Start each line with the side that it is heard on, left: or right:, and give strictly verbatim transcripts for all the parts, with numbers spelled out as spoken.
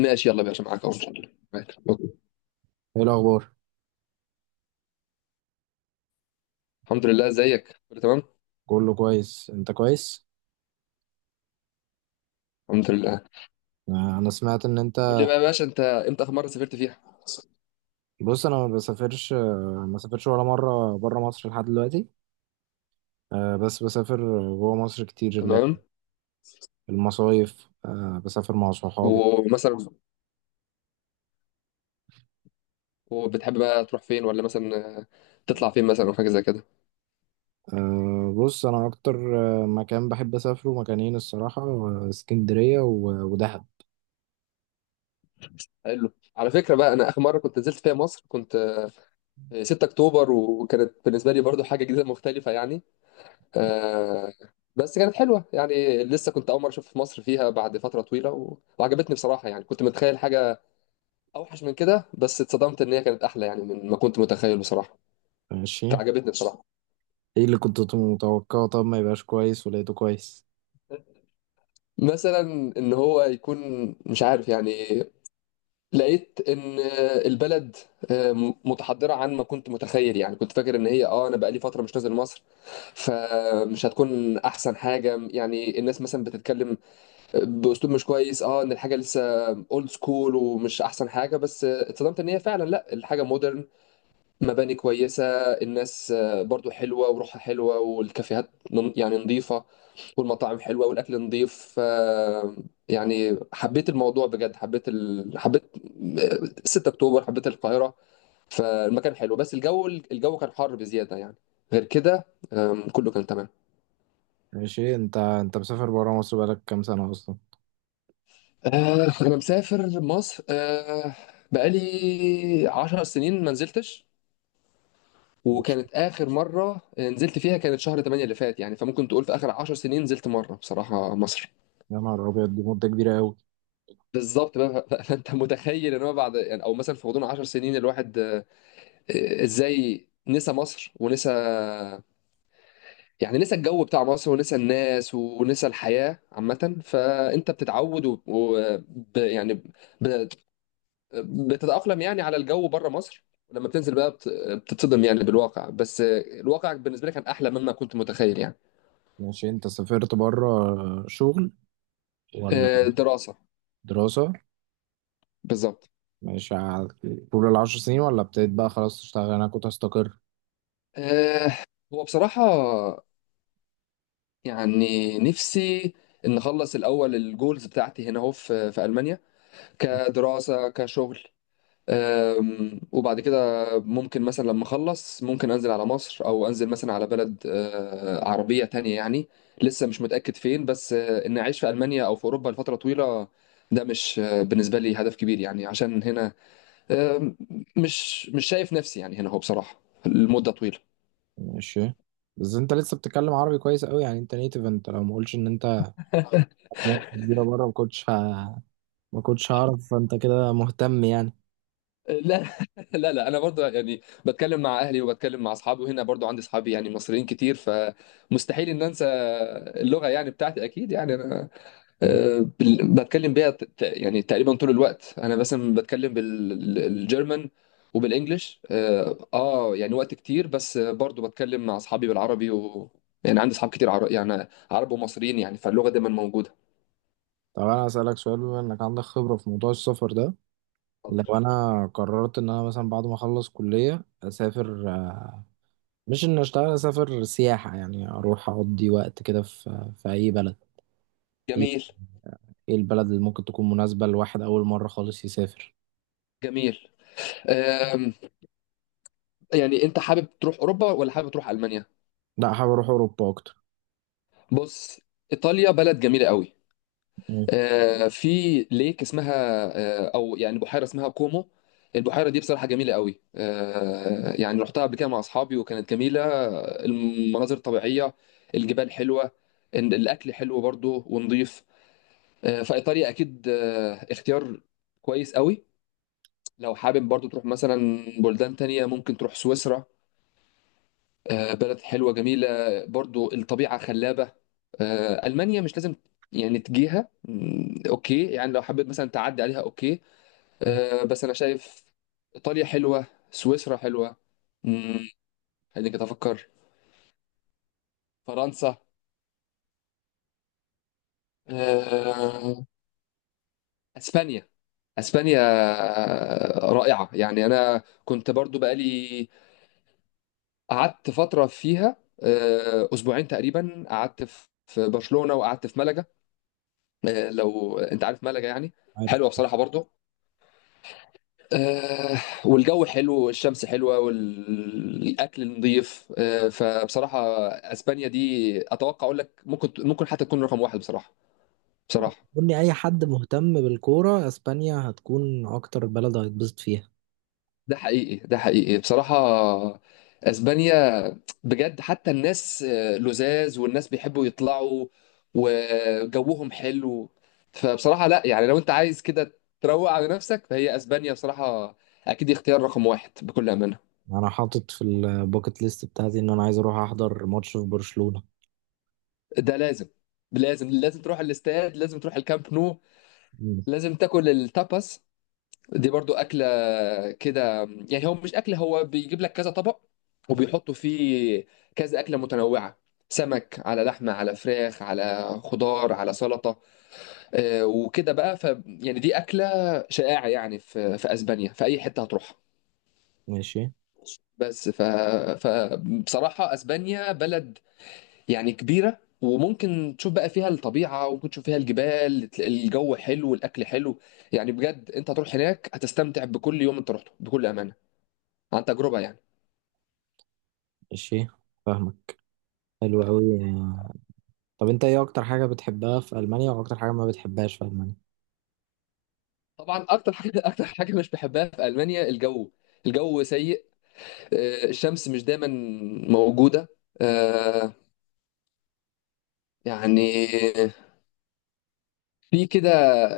left: ماشي يلا يا باشا، معاك اهو ان شاء الله. معاك أوكي.
right: ايه الاخبار؟
left: الحمد لله، ازيك؟ كله تمام؟
right: كله كويس، انت كويس؟
left: الحمد لله.
right: آه، انا سمعت ان
left: قول لي
right: انت.
left: بقى يا باشا، انت امتى اخر مره سافرت فيها؟
right: بص انا ما بسافرش، آه، ما سافرش ولا مره بره مصر لحد دلوقتي. آه، بس بسافر جوه مصر كتير، اللي هي
left: تمام.
right: المصايف، آه، بسافر مع صحابي.
left: ومثلا، وبتحب بقى تروح فين، ولا مثلا آه، تطلع فين مثلا او حاجه زي كده؟
right: آه، بص انا اكتر آه، مكان بحب اسافره، مكانين الصراحه، آه، اسكندريه و- ودهب.
left: حلو. على فكره بقى، انا اخر مره كنت نزلت فيها مصر كنت آه، 6 اكتوبر، وكانت بالنسبه لي برضو حاجه جديده مختلفه يعني. آه، بس كانت حلوه يعني. لسه كنت اول مره اشوف مصر فيها بعد فتره طويله و- وعجبتني بصراحه. يعني كنت متخيل حاجه اوحش من كده، بس اتصدمت ان هي كانت احلى يعني من ما كنت متخيل بصراحه.
right: ماشي.
left: فعجبتني بصراحه.
right: ايه اللي كنت متوقعه؟ طب ما يبقاش كويس ولقيته كويس.
left: مثلا ان هو يكون، مش عارف يعني. لقيت ان البلد متحضره عن ما كنت متخيل يعني. كنت فاكر ان هي اه انا بقالي فتره مش نازل مصر، فمش هتكون احسن حاجه. يعني الناس مثلا بتتكلم باسلوب مش كويس، اه ان الحاجه لسه اولد سكول ومش احسن حاجه. بس اتصدمت ان هي فعلا لا، الحاجه مودرن، مباني كويسة، الناس آه، برضو حلوة وروحها حلوة، والكافيهات نن- يعني نظيفة، والمطاعم حلوة والأكل نظيف. آه، يعني حبيت الموضوع بجد. حبيت ال... حبيت آه، ستة اكتوبر أكتوبر، حبيت القاهرة. فالمكان حلو، بس الجو الجو كان حر بزيادة يعني. غير كده، آم، كله كان تمام.
right: ماشي. انت انت مسافر بره مصر بقالك كام سنه اصلا؟
left: آه، أنا مسافر مصر، آه، بقالي 10 سنين ما نزلتش.
right: ماشي.
left: وكانت اخر مره نزلت فيها كانت شهر تمانية اللي فات يعني. فممكن تقول في اخر 10 سنين نزلت مره بصراحه مصر.
right: يا نهار ابيض، دي مده كبيره قوي.
left: بالظبط بقى. ف- فانت متخيل ان هو بعد يعني، او مثلا في غضون 10 سنين الواحد آه، ازاي نسى مصر، ونسى يعني نسى الجو بتاع مصر، ونسى الناس، ونسى الحياه عامه. فانت بتتعود و... و... ب... يعني ب... بتتاقلم يعني على الجو بره مصر. لما بتنزل بقى بت... بتتصدم يعني بالواقع، بس آه، الواقع بالنسبه لي كان احلى مما كنت متخيل يعني.
right: ماشي. انت سافرت بره شغل ولا
left: آه، دراسه.
right: دراسة؟
left: بالظبط.
right: ماشي. ع- طول العشر سنين ولا ابتديت بقى خلاص تشتغل؟ انا كنت هستقر.
left: آه، هو بصراحة يعني نفسي إن أخلص الأول الجولز بتاعتي هنا أهو، في في ألمانيا، كدراسة كشغل. آم، وبعد كده ممكن مثلا لما أخلص ممكن أنزل على مصر، أو أنزل مثلا على بلد آه، عربية تانية يعني. لسه مش متأكد فين، بس آه، إن أعيش في ألمانيا أو في أوروبا لفترة طويلة ده مش آه، بالنسبة لي هدف كبير يعني. عشان هنا آم، مش مش شايف نفسي يعني هنا هو بصراحة لمدة طويلة.
right: ماشي. بس انت لسه بتتكلم عربي كويس قوي يعني، انت نيتف. انت لو ما قلتش ان انت ممكن كبيرة بره، ما كنتش ه... ما كنتش هعرف. فانت كده مهتم يعني.
left: لا. لا لا انا برضو يعني بتكلم مع اهلي، وبتكلم مع اصحابي، وهنا برضو عندي اصحابي يعني مصريين كتير، فمستحيل ان انسى اللغه يعني بتاعتي اكيد يعني. انا آه، بال- بتكلم بيها ت- ت- يعني تقريبا طول الوقت. انا مثلا بتكلم بالجرمن وبالانجلش اه، آه، يعني وقت كتير. بس برضو بتكلم مع اصحابي بالعربي، و، يعني عندي اصحاب كتير عرب، يعني عرب ومصريين يعني، فاللغه دايما موجوده.
right: طب انا اسالك سؤال؟ بما انك عندك خبرة في موضوع السفر ده،
left: اتفضل.
right: لو انا قررت ان انا مثلا بعد ما اخلص كلية اسافر، آه، مش ان اشتغل، اسافر سياحة يعني، اروح اقضي وقت كده في في اي بلد. ايه
left: جميل.
right: إيه البلد اللي ممكن تكون مناسبة لواحد أول مرة خالص يسافر؟
left: جميل. آم، يعني انت حابب تروح اوروبا، ولا حابب تروح المانيا؟
right: لا، حابب أروح أوروبا أكتر.
left: بص. ايطاليا بلد جميله قوي.
right: مم.
left: آه، في ليك اسمها، آه، او يعني بحيره اسمها كومو. البحيره دي بصراحه جميله قوي. آه، يعني رحتها قبل كده مع اصحابي، وكانت جميله. المناظر الطبيعيه، الجبال حلوه، ال- الاكل حلو برضو ونضيف. آه، فايطاليا اكيد آه، اختيار كويس قوي. لو حابب برضو تروح مثلا بلدان تانية ممكن تروح سويسرا. آه، بلد حلوة جميلة، برضو الطبيعة خلابة. آه، ألمانيا مش لازم يعني تجيها. مم، أوكي، يعني لو حبيت مثلا تعدي عليها أوكي. آه، بس أنا شايف إيطاليا حلوة، سويسرا حلوة. مم، خليني كده أفكر. فرنسا. آه، أسبانيا. أسبانيا آه، رائعة يعني. أنا كنت برضو بقالي قعدت فترة فيها، آه، أسبوعين تقريبا. قعدت في في برشلونة، وقعدت في ملقا. آه، لو انت عارف ملجا يعني.
right: عارف.
left: حلوه بصراحه برضو. آه، والجو حلو، والشمس حلوه، والاكل نظيف. آه، فبصراحه اسبانيا دي اتوقع اقول لك ممكن ممكن حتى تكون رقم واحد بصراحه. بصراحه.
right: قول لي، أي حد مهتم بالكورة أسبانيا هتكون أكتر بلد هيتبسط فيها.
left: ده حقيقي. ده حقيقي بصراحه، اسبانيا بجد. حتى الناس آه، لذاذ، والناس بيحبوا يطلعوا، وجوهم حلو. فبصراحه لا، يعني لو انت عايز كده تروق على نفسك فهي اسبانيا بصراحه اكيد اختيار رقم واحد بكل امانه.
right: أنا حاطط في الباكت ليست بتاعتي إن أنا عايز أروح أحضر ماتش في برشلونة.
left: ده لازم. لازم لازم تروح الاستاد، لازم تروح الكامب نو،
right: مم.
left: لازم تاكل التاباس. دي برضو أكلة كده يعني. هو مش أكل، هو بيجيب لك كذا طبق، وبيحطوا فيه كذا أكلة متنوعة: سمك على لحمة على فراخ على خضار على سلطة آه، وكده بقى. ف يعني دي أكلة شائعة يعني، في في أسبانيا في أي حتة هتروحها.
right: ماشي.
left: بس ف... فبصراحة أسبانيا بلد يعني كبيرة، وممكن تشوف بقى فيها الطبيعة، وممكن تشوف فيها الجبال، تلاقي الجو حلو والأكل حلو. يعني بجد أنت هتروح هناك هتستمتع بكل يوم أنت رحته، بكل أمانة، عن تجربة يعني.
right: ماشي، فاهمك. حلو أوي. طب أنت إيه أكتر حاجة بتحبها في ألمانيا وأكتر حاجة ما بتحبهاش في ألمانيا؟
left: طبعا أكتر حاجة أكتر حاجة مش بحبها في ألمانيا الجو. الجو سيء. آه، الشمس مش دايما موجودة. آه، يعني في كده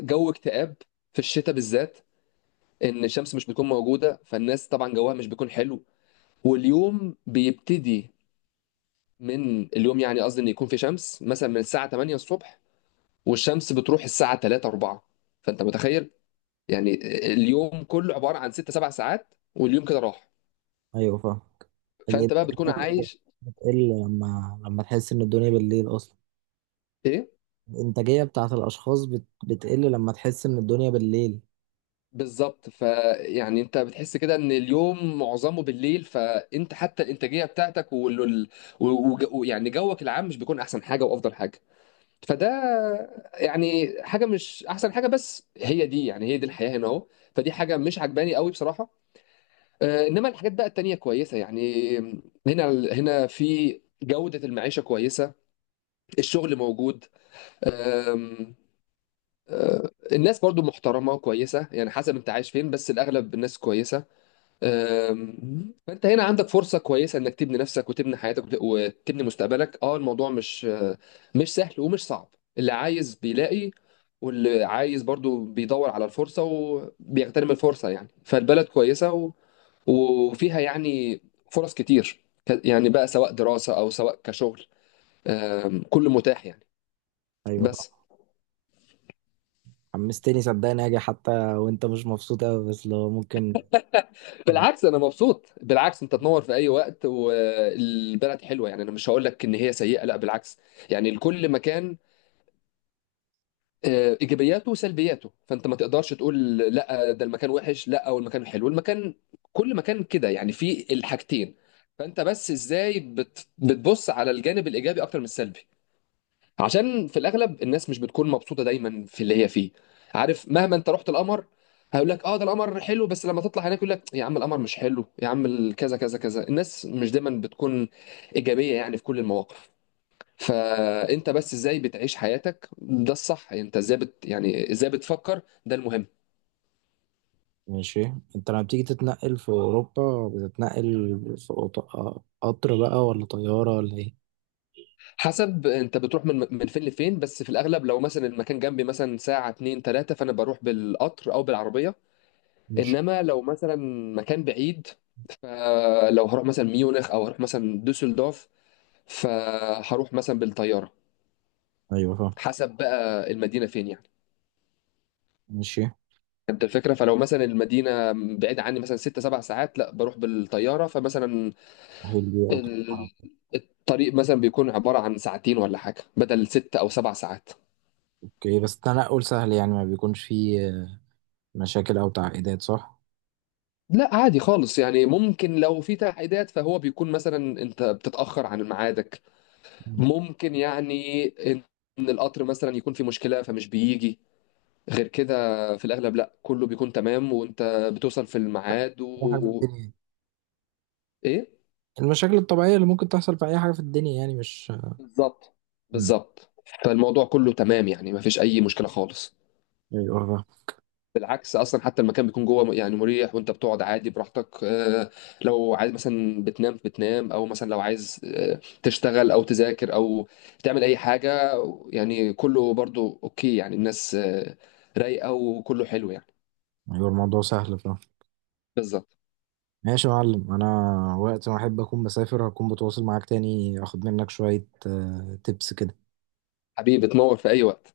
left: جو اكتئاب، في الشتاء بالذات، ان الشمس مش بتكون موجوده. فالناس طبعا جوها مش بيكون حلو، واليوم بيبتدي من اليوم يعني. قصدي ان يكون في شمس مثلا من الساعه تمانية الصبح، والشمس بتروح الساعه تلاتة اربعة. فانت متخيل يعني اليوم كله عباره عن ستة سبعة ساعات، واليوم كده راح.
right: أيوه، فاهم. الإيه؟
left: فانت بقى بتكون عايش
right: بتقل لما لما تحس إن الدنيا بالليل أصلا.
left: ايه.
right: الإنتاجية بتاعت الأشخاص بت... بتقل لما تحس إن الدنيا بالليل.
left: بالظبط. فيعني انت بتحس كده ان اليوم معظمه بالليل، فانت حتى الانتاجيه بتاعتك وال- وال- و- وج- ويعني جوك العام مش بيكون احسن حاجه وافضل حاجه. فده يعني حاجه مش احسن حاجه، بس هي دي يعني هي دي الحياه هنا اهو. فدي حاجه مش عجباني قوي بصراحه. آه، انما الحاجات بقى التانية كويسة يعني. هنا هنا في جودة المعيشة كويسة، الشغل موجود. آم، آه، الناس برضو محترمة وكويسة يعني، حسب انت عايش فين، بس الأغلب الناس كويسة. آم، فانت هنا عندك فرصة كويسة انك تبني نفسك، وتبني حياتك، وت- وتبني مستقبلك. اه الموضوع مش آه، مش سهل ومش صعب. اللي عايز بيلاقي، واللي عايز برضو بيدور على الفرصة، وبيغتنم الفرصة يعني. فالبلد كويسة، وفيها يعني فرص كتير، ك- يعني بقى سواء دراسة أو سواء كشغل. آم، كله متاح يعني.
right: أيوة
left: بس.
right: صح. حمستني صدقني أجي، حتى وأنت مش مبسوط أوي، بس لو ممكن.
left: بالعكس، أنا مبسوط. بالعكس، أنت تنور في أي وقت، والبلد حلوة يعني. أنا مش هقول لك إن هي سيئة، لا بالعكس. يعني لكل مكان آه، إيجابياته وسلبياته، فأنت ما تقدرش تقول لا ده المكان وحش، لا، أو المكان حلو. المكان، كل مكان كده يعني فيه الحاجتين. فأنت بس إزاي بت- بتبص على الجانب الإيجابي أكتر من السلبي، عشان في الاغلب الناس مش بتكون مبسوطه دايما في اللي هي فيه. عارف، مهما انت رحت القمر هيقول لك اه ده القمر حلو، بس لما تطلع هناك يقول لك يا عم القمر مش حلو، يا عم ال- كذا كذا كذا. الناس مش دايما بتكون ايجابيه يعني في كل المواقف. فانت بس ازاي بتعيش حياتك ده الصح. انت ازاي بت يعني ازاي بتفكر ده المهم.
right: ماشي. أنت لما بتيجي تتنقل في أوروبا بتتنقل في أوط... قطر بقى ولا طيارة ولا إيه؟
left: حسب انت بتروح من من فين لفين. بس في الاغلب لو مثلا المكان جنبي مثلا ساعه اتنين تلاته، فانا بروح بالقطر او بالعربيه.
right: ماشي.
left: انما لو مثلا مكان بعيد، فلو هروح مثلا ميونخ او هروح مثلا دوسلدورف فهروح مثلا بالطياره،
right: أيوة فاهم.
left: حسب بقى المدينه فين يعني.
right: ماشي.
left: انت الفكره، فلو مثلا المدينه بعيده عني مثلا ست سبع ساعات لا بروح بالطياره. فمثلا
right: سهل دي أكتر.
left: ال- الطريق مثلا بيكون عباره عن ساعتين ولا حاجه بدل ست او سبع ساعات.
right: أوكي، بس التنقل سهل يعني، ما بيكونش فيه مشاكل أو تعقيدات صح؟
left: لا عادي خالص يعني. ممكن لو في تعقيدات فهو بيكون مثلا انت بتتاخر عن ميعادك.
right: مم.
left: ممكن يعني ان إن القطر مثلا يكون في مشكلة فمش بيجي. غير كده في الاغلب لا، كله بيكون تمام، وانت بتوصل في الميعاد
right: أي حاجة في
left: و...
right: الدنيا،
left: ايه.
right: المشاكل الطبيعية اللي ممكن تحصل في أي حاجة في الدنيا يعني، مش.
left: بالظبط.
right: مم.
left: بالظبط. فالموضوع كله تمام يعني، ما فيش اي مشكلة خالص.
right: أيوة فاهم.
left: بالعكس اصلا، حتى المكان بيكون جوه يعني مريح، وانت بتقعد عادي براحتك. آه، لو عايز مثلا بتنام بتنام، او مثلا لو عايز آه، تشتغل او تذاكر او تعمل اي حاجة، يعني كله برضو اوكي يعني. الناس آه، رايقة وكله حلو يعني.
right: ايوه، الموضوع سهل، فاهم.
left: بالظبط.
right: ماشي يا معلم. انا وقت ما احب اكون بسافر هكون بتواصل معاك تاني اخد منك شوية تبس كده.
left: حبيبي تنور في اي وقت.